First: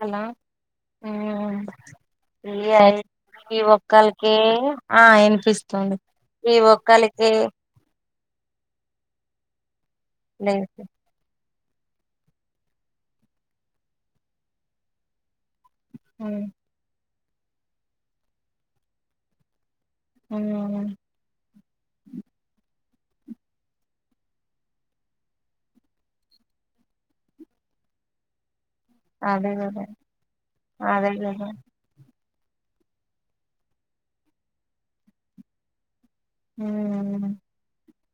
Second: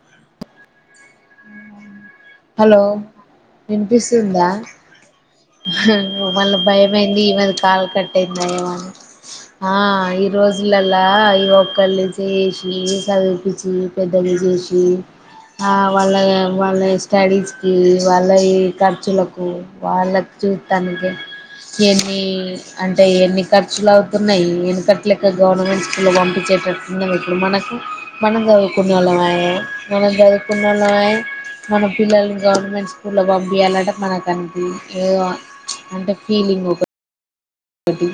Hello మ్ ఇయియే hello అయి ఈ ఒక్కల్ కే వినిపిస్తుందా ఆ ఇనిపిస్తుంది మి ఒక్కల్ కే కయింద ఈ లేదు రోజులలా పనులు చేసి చదిపించి పెద్దవి చేసి వాళ్ళ ఉమ్ వాళ్ళ స్టడీస్కి వాళ్ళ ఈ ఖర్చులకు వాళ్ళకు ఉమ్ చూటానికి ఎన్ని అంటే ఎన్ని ఖర్చులు అవుతున్నాయి ఎన్ని ఖర్చలు గవర్నమెంట్ స్కూల్ పంపించ చేటర్ కిందం ఇప్పుడు మనకు మనగా కున్నాలయ అదే కదా మనం చుదుకున్నాలయ అదే కదా మన పిల్లల్ని గవర్నమెంట్ స్కూల్లో పంపించయాలింటే మనకు అంత ఏదో అంటే ఫీలింగ్ ఉమ్ ఒకటి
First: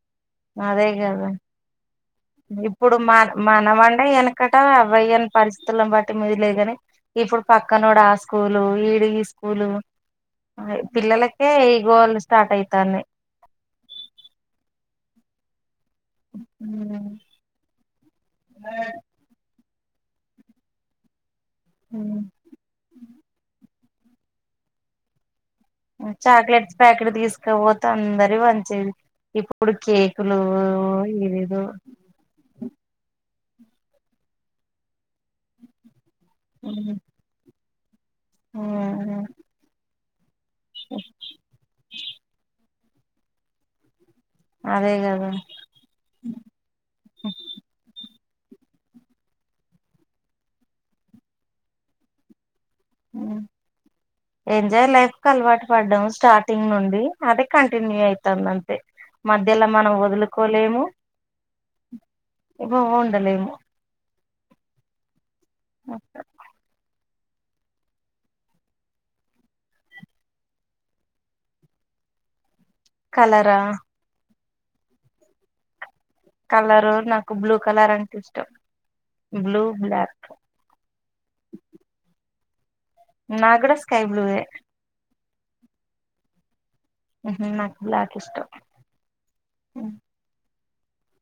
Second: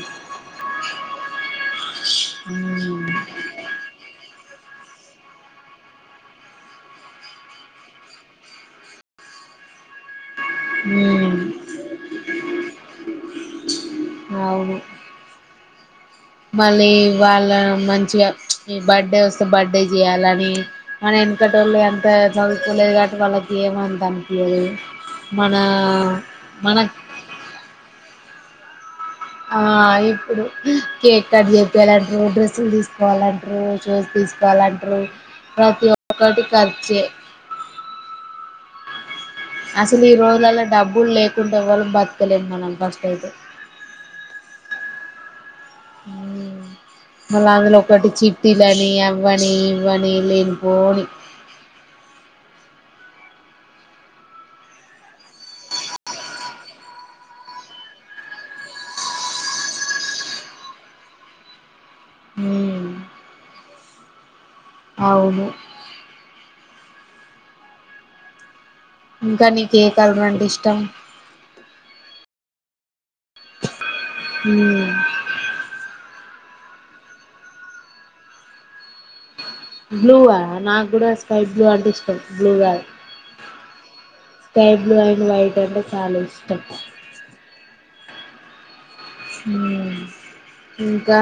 అదే కాదా ఇప్పుడు మ్మ్ మ మన వండే వెన అక్కట అవయ్యని పరిస్థితులను బట్టి మీది లేగాని ఇప్పుడు పక్కన కూడా ఆ స్కూలు ఈడు స్కూలు మ్మ్ పిల్లలకే ఈగోలు స్టార్ట్ అవుతాన్నాయి అవును మళ్ళీ ఉమ్ వాళ్ళ మంచిగా ఈ బర్త్డే వస్తే బర్త్డే చేయాలని మన వెనకటోళ్ళు ఎంత ఉమ్ చదువుకోలేదు కాబట్టి వాళ్ళకి ఏమ కనిపియరు చాక్లెట్స్ ప్యాకెట్ తీసుకోకపోతే అందరికీ పచ్చేంది ఆ ఇప్పుడు కేక్ కట్ ఇదేదో చెప్పియాలంటే డ్రెస్సులు తీసుకోవాలంటే ర చూసి తీసుకోవాలంటారు ప్రతి ఒక్కటి ఖర్చే ఆహుమ్ అసలు ఈ రోజులలో డబ్బులు లేకుంటే ఏవాళ్ళ బతకలేదు మనం ఫస్ట్ అయితే అదే కదా ఉమ్ మళ్ళ అందులో ఒకటి చ చిట్టిలని అవ్వని ఇవ్వని లేనిపోని అమ్ ఎంజాయ్ లైఫ్ కు అలవాటు పడ్డాము స్టార్టింగ్ నుండి అదే కంటిన్యూ అవుతుంది అంతే మధ్యలో మనం వదులుకోలేము ఇప్పుడూ మ్మ్ ఉండలేము అవును ఇంకా నీకు ఏ కలర్ అంటే ఇష్టం కలరా హ్మ్ కలరు నాకు బ్లూ కలర్ అంటే ఇష్టం బ్లూ బ్లాక్ బ్లూ నాకు కూడా స్కై బ్లూ అంటే ఇష్టం బ్లూ కాదు నా కూడా స్కై బ్లూయే స్కై బ్లూ అండ్ వైట్ అంటే చాలా ఇష్టం ఉహం నాకు బ్లాక్ ఇష్టం హ్మ్ ఇంకా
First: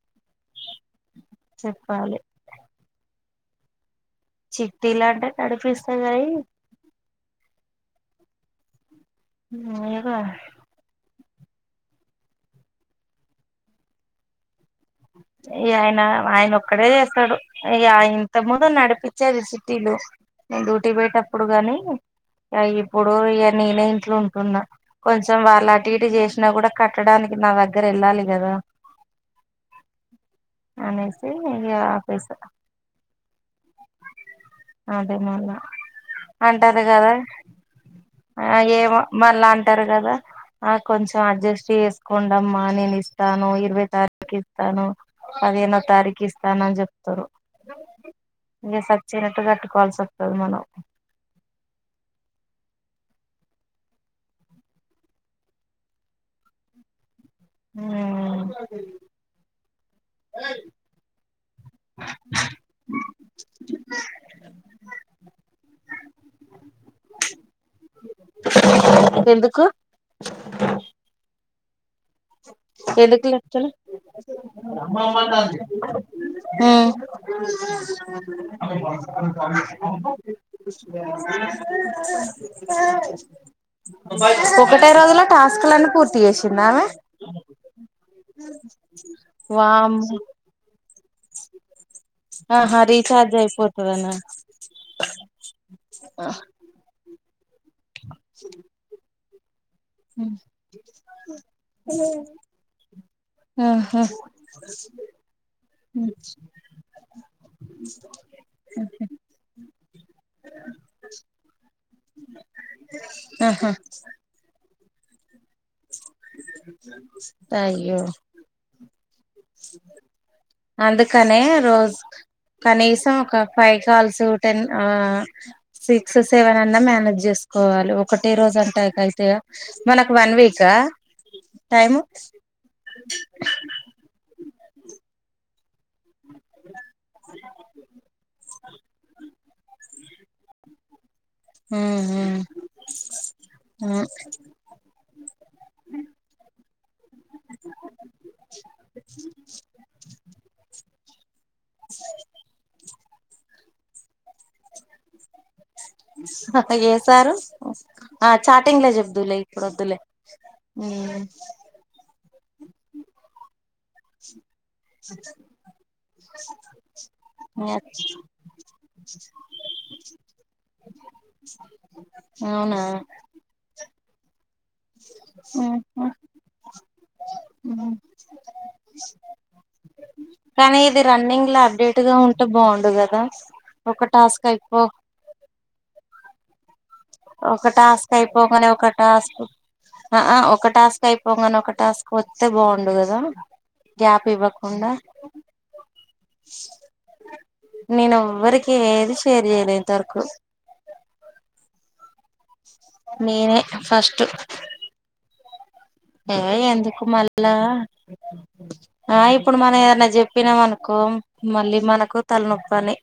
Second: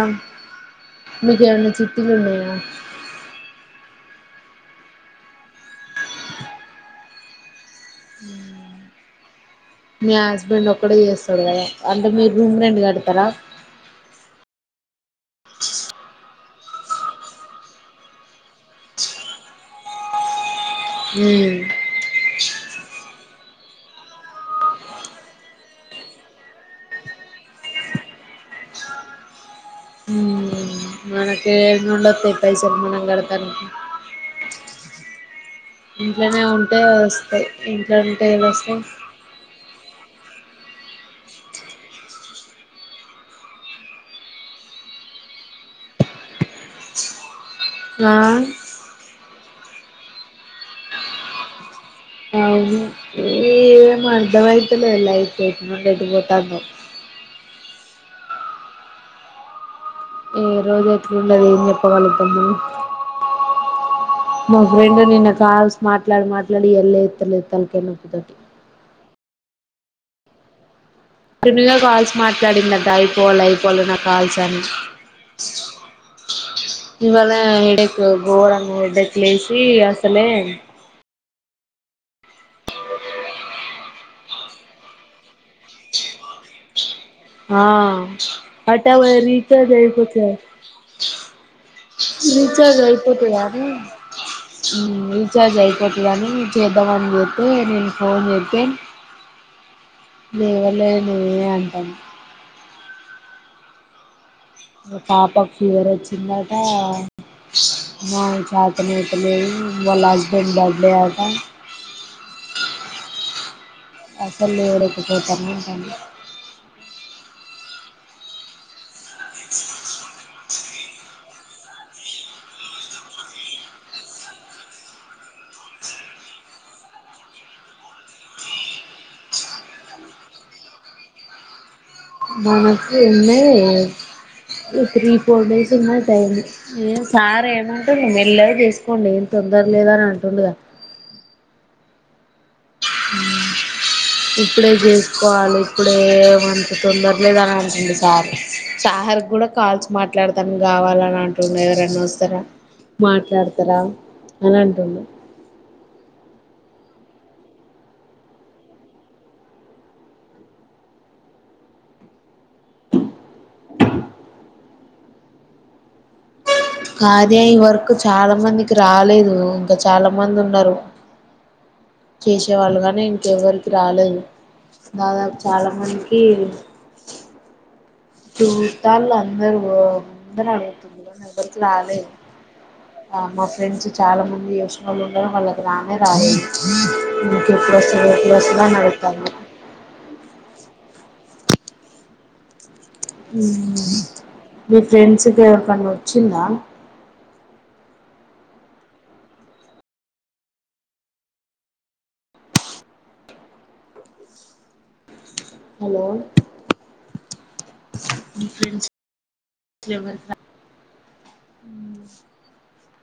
మీకు ఏమన్నా చిట్టీలు చెప్పాలి ఉన్నాయా చిట్టిలా అంటే నడిపిస్తాం కనీ ఉ మీ కానీ హస్బెండ్ ఒక్కడే వేస చూడు కదా అంటే మీరు రూమ్ రెంట్ కడతారా ఈ ఆయన ఆయన ఒక్కడే చేస్తాడు ఈ ఇంత ముందు నడిపించేది చిట్టిలు నేను డ్యూటీ పెయేటప్పుడు గానీ అ ఇప్పుడు ఇగ నేనే ఇంట్లో ఉంటున్నా కొంచెం వాళ్ళ అటు ఇటు చేసినా కూడా కట్టడానికి నా దగ్గర ఉండాలి కదా అనేసి మనకి ఇగ ఎడా నుండి ఆపేసా ఓస్తాయి పైసలు మనం కడతాం అదే మల్ల ఉంటే అంటారు కదా వస్తాయి ఇంట్లో ఉంటే ఏడ వస్తాయి ఏమో మళ్ళా అంటారు కదా ఆ కొంచెం అడ్జస్ట్ చేసుకోండి అమ్మ నేను ఇస్తాను ఇరవై తారీఖ కిఇస్తాను పదిహేనో తారీకు ఇస్తాను అని చెప్తూరు ఆ ఇగ సచినట్టు కట్టుకోవాల్సి ఒస్తాధీ మనం అవును ఏం అర్థమైతలేదు లైఫ్ ఎటు నుండి ఎటు పోతందో హ ఏ రోజు అట్లా ఉనదో ఏం చెప్ప కల్గుతం మనం మా ఫ్రెండ్ నిన్న కాల్సి మాట్లాడి మాట్లాడి ఇగ లేతలేదు తలకాయ నొప్పితోటి ఎందుకు త కాల్ [unintelligible] మాట్లాడింది ఆట ఎందుకు అయిపోవాలి లెక్కలు అయిపోవాలి ఆ కాల్స అని హ్మ్ ఇవాళ హెడేక్ గోరంగా హెడేక్ లేసి అసలే అ ఒకటే రోజుల టేకులు అనీ పూర్తి చేసిందా ఆమె హ అంటే ఆమె రీచార్జ్ వామ్మో అయిపోతాది ఆట ఆహా రీచార్జ్ అయిపోతాది రీచార్జ్ అని అయిపోతదనా హ్మ్ రీచార్జ్ అయిపోతాది అని చేయమంది అంటే నేను ఫోన్ చేస్తే లేవలేదే అంటంది ఆహా పాపం ఫీవర్ ఒచ్చింది ఆట ఆ చతన అయితలేదు వల్ల హస్బెండ్ బర్త్డే అట ఆహా అసలులు ఎడ కుతుండన్న అయ్యో అందుకనే రోజు ఒక కనీసం ఒక ఫైవ్ కాల్స్ టెన్ ఆ సిక్స్ సెవెన్ అన్నా మేనేజ్ చేస్త కోవాలి ఒకటే రోజంటె అయితయ, మనకు వన్ వీకా టైం మనకు ఉన్నయ్ త్రీ, ఫోర్ డేస్ ఉన్నాయి ఉమ్ సార్ ఏమంటుమ్డు మెల్ళగ జేసుకోండి ఎమ్ తొందర లేదని అంటుండుగా హా హా ఉమ్ ఇప్పుడే జేస్కోవాలి ఇప్పుడేమంత తొందర లేదని అంటుండు సార్ సారుగ్గుడ కాల్స్ మాట్లాడతాన్కి గావాలని అంటుమ్డు, ఎవరైనా వస్తరా మాట్లాడ్ తరా ఏ సారు ఆ చాటింగ్ల చెబ్వ్దులే ఇప్పుడోద్దులే, ఉమ్ స కార్య ఈ వర్కు చాల మందికి రాలేదు ఇంక చాలా మందున్నరు. అవునా చేసేవాళ్ళుగనీ ఇంకెవ్వరికి రాలేదు దాదాపు చాలా ఉహు మందికి ఉమ్ చుత్తాల్లందరు ఓ అందరదే కానీ ఇది చెప్తుళ్లు కని రన్నింగ్ ఎవ్వరికి లో అప్డేట్ రాలేదు. గా ఉంటే బాగుండు కదా మా ఫ్రెండ్స్ ఒక చాలా టాస్క్ మంది అయిపో తెల్సినోళ్ళున్నరు వాళ్ళకు రానే రాలేదు. ఒక ఇంకెప్పుడు వస్తదో టాస్క్ ఎప్పుడు వస్తదో అయిపోన్గనే అని ఒక అడుగుతాండ్రు టాస్క్ ఆ ఆ ఒక్ ఒక టాస్క్ అయిపోగానే ఒక టాస్క్ ఒత్తె బాగున్ వుండు గదా గ్యాప్ మీ ఇవ్వకుండ ఫ్రెండ్స్ కి ఎవరికన్నా వచ్చిందా నేనోవ్వరికి ఏది షేర్ జేయలె ఇంతవరకు నేనె ఫస్ట్ హలో ఆ ఎందుకు మళ్ళా, మీ ఫ్రెండ్స్ ఆ ఇప్పుడు మనం ఏదన్న ఎవరికి రా జెప్పినమనుకో ఓ మళ్ళీ మనకు తలనొప్పని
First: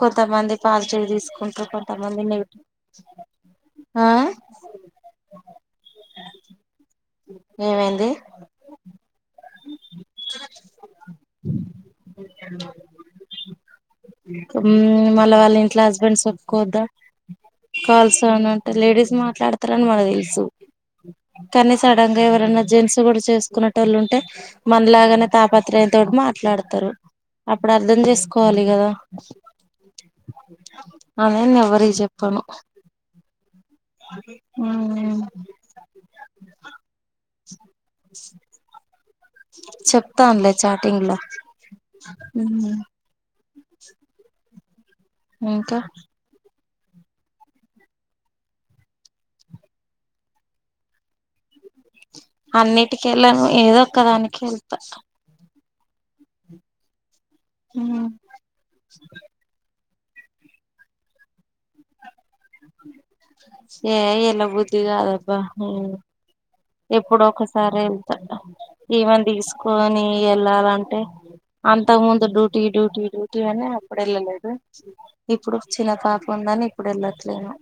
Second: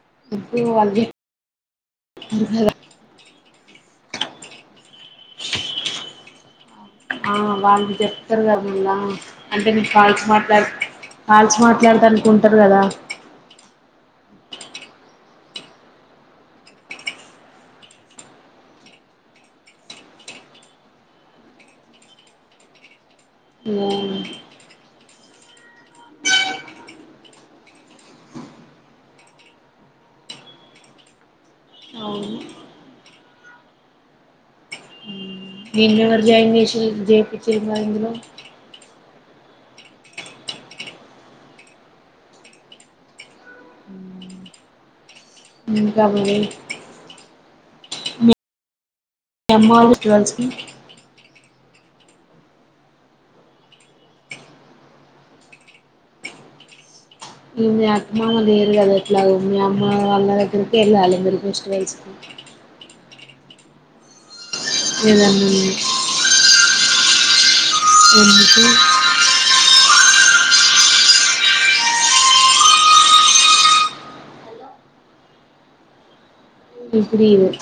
కొంతమంది ఎప్పుడు వాళ్ళు పాజిటీవ్ తీసుకుంట్రూ, కొంతమంది చెప్తారు నెగటివ్ కదా ఆ ఆ వాళ్ళు ఏమైంది చెప్తరు గద మళ్లా అంటే నే కాల్స్ మాట్లాడి కాల్స్ మాట్లాడతానికుంటరు గదా ఉమ్, మళ్ళ వాళ్ళింట్ల హస్బెండ్స్ ఒప్పుకోవద్దా కాల్సనంటే లేడీస్ మాట్లాడతరని మనకు దెల్సు కనీ సడన్ గ ఎవరైనా జెన్స్ గూడ చేసుకునేటోళ్ళుంటే మనలాగానే తాపత్రయ యం తోటి మాట్లాడతారు అప్పుడర్ధం జేస్కోవాలి గదా అదేను ఎవ్వరికి అవును జెప్పను. ఉమ్ ఉమ్ నిన్నెవర్జయిన్ జేషిల్ జేపిచ్చిళ్ళు మరిందులో చెప్తాన్లే చార్టింగ్ ల, ఉమ్ ఇంకా మరీ కొన్నవ ఫెస్టివల్స్ కి అన్నిటికెళ్ళను ఏదో ఒక్క దానికి ఎళ్తా ఇగ మీ అత్త మామలు లేరు గదా ఎట్లాగో మీ అమ్ ఆ అన్న దగ్గరికెళ్లాలి [unintelligible] ఫెస్టివల్స్ కి. ఏ ఎల్ల బుద్ది గాదబ్బా, ఏదన్నా ఉమ్ ఎప్పుడోకసారి ఎళ్తావుంటా, ఎందుకు ఈమన్ దీస్కొని ఎళ్ళాలంటే అంతకు ముందు డ్యూటీ, డ్యూటీ, డ్యూటీ అని అప్పుడెళ్ళలేదు, ఇప్పుడు చిన్న పాప పుందని ఇప్పుడు ఇది ఇప్పుడెళ్ళట్లేను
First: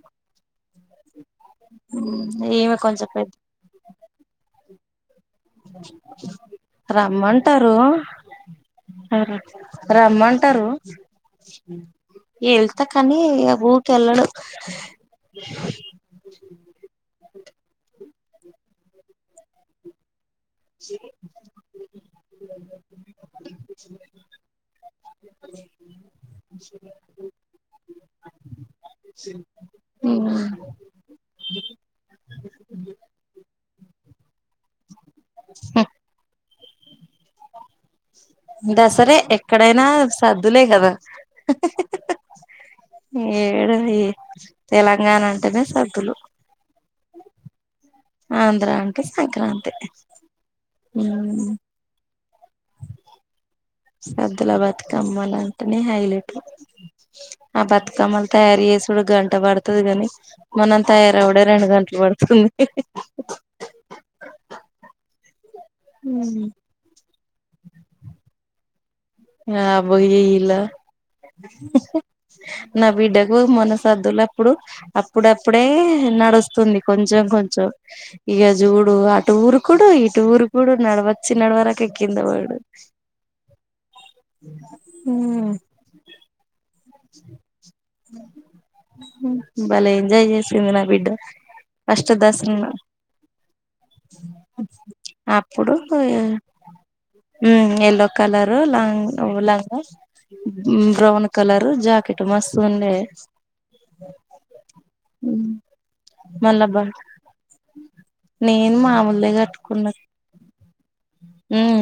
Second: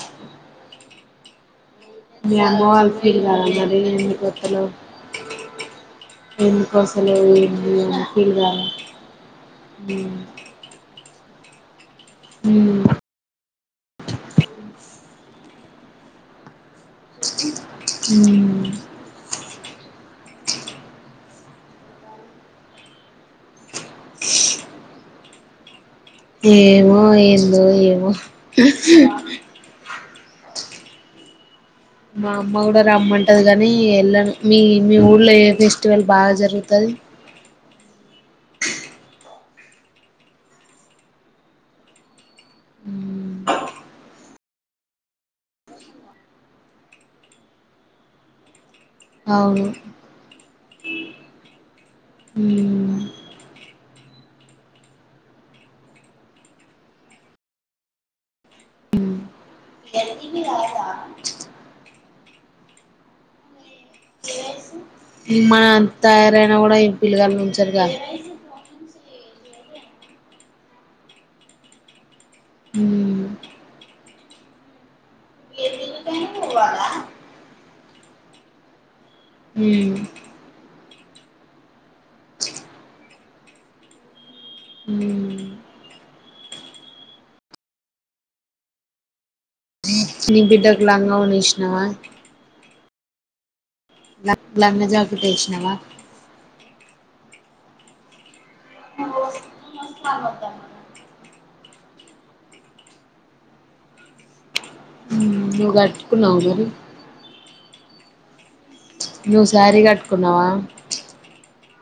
మీ అమ్మ వాల్ పెద్ద పిల్వరా మరి ఇన్ని కొత్తలో ఉమ్ ఎందుకోసలే ఏంది అ ఫీల్ కాాల ఆ రమ్మంటారు వెళ్తా ఉమ్ కానీ ఊకెల్లడు [inaudible] హ్మ్ [inaudible] [inaudible] ఏమో ఏందో ఏమో ఆహ్ హ మా అమ్మ కూడా రమ్మంటది గానీ ఎళను మీ మీ ఊళ్ళలో ఏ ఫెస్టివల్ బాగా జరుగుతది దాసరే ఎక్కడైనా సర్దులే గదా ఏడు ఈ తెలంగాణ అంటేనే సద్దులు ఆంధ్ర అంటే అవును సంక్రాంతి ఉ ఉ సబ్దులా బ్యాట్కమ్మల్ అంటనే హైలేట్ ఆ బతుకమ్మలు తయారు చేసడు గంట పడుతుది గని మనం తయారవడ రెండు గంట ఇట్ పడుతుంది ఇ మన అంత తయారైనా కూడా ఏం పిల్లగాల ను సరిగా ఆ అబ్బ ఇలా హు నా హ్మ్ బిడ్డకు మొన్న సద్దుల అప్పుడు అప్పుడప్పుడే నడుస్తుంది కొంచెం కొంచెం ఇగా చూడు అ టూర్ కుడు హ్మ్ ఈ టూరు కూడాడు నడవచ్చి నడవరక కింద బడు ఉ హ్మ్ హ బలే ఎంజాయ్ నీ చేసింది నా బిడ్డకు బిడ్డ లంగా ఓని ఏసినావా ఫస్ట్ దసరా లంగా జాకెట్ ఏసినావా అప్పుడు హ ఎయల్లో కలరు లాంగ బ్రౌన్ కలర్ జాకెట్ మస్తు ఉండే నువ్వు కట్టుకున్నావా మళ్ళ మరి బా న నేను మామూల్డే నువ్వు శారీ కట్టుకున్న కట్టుకున్నావా హ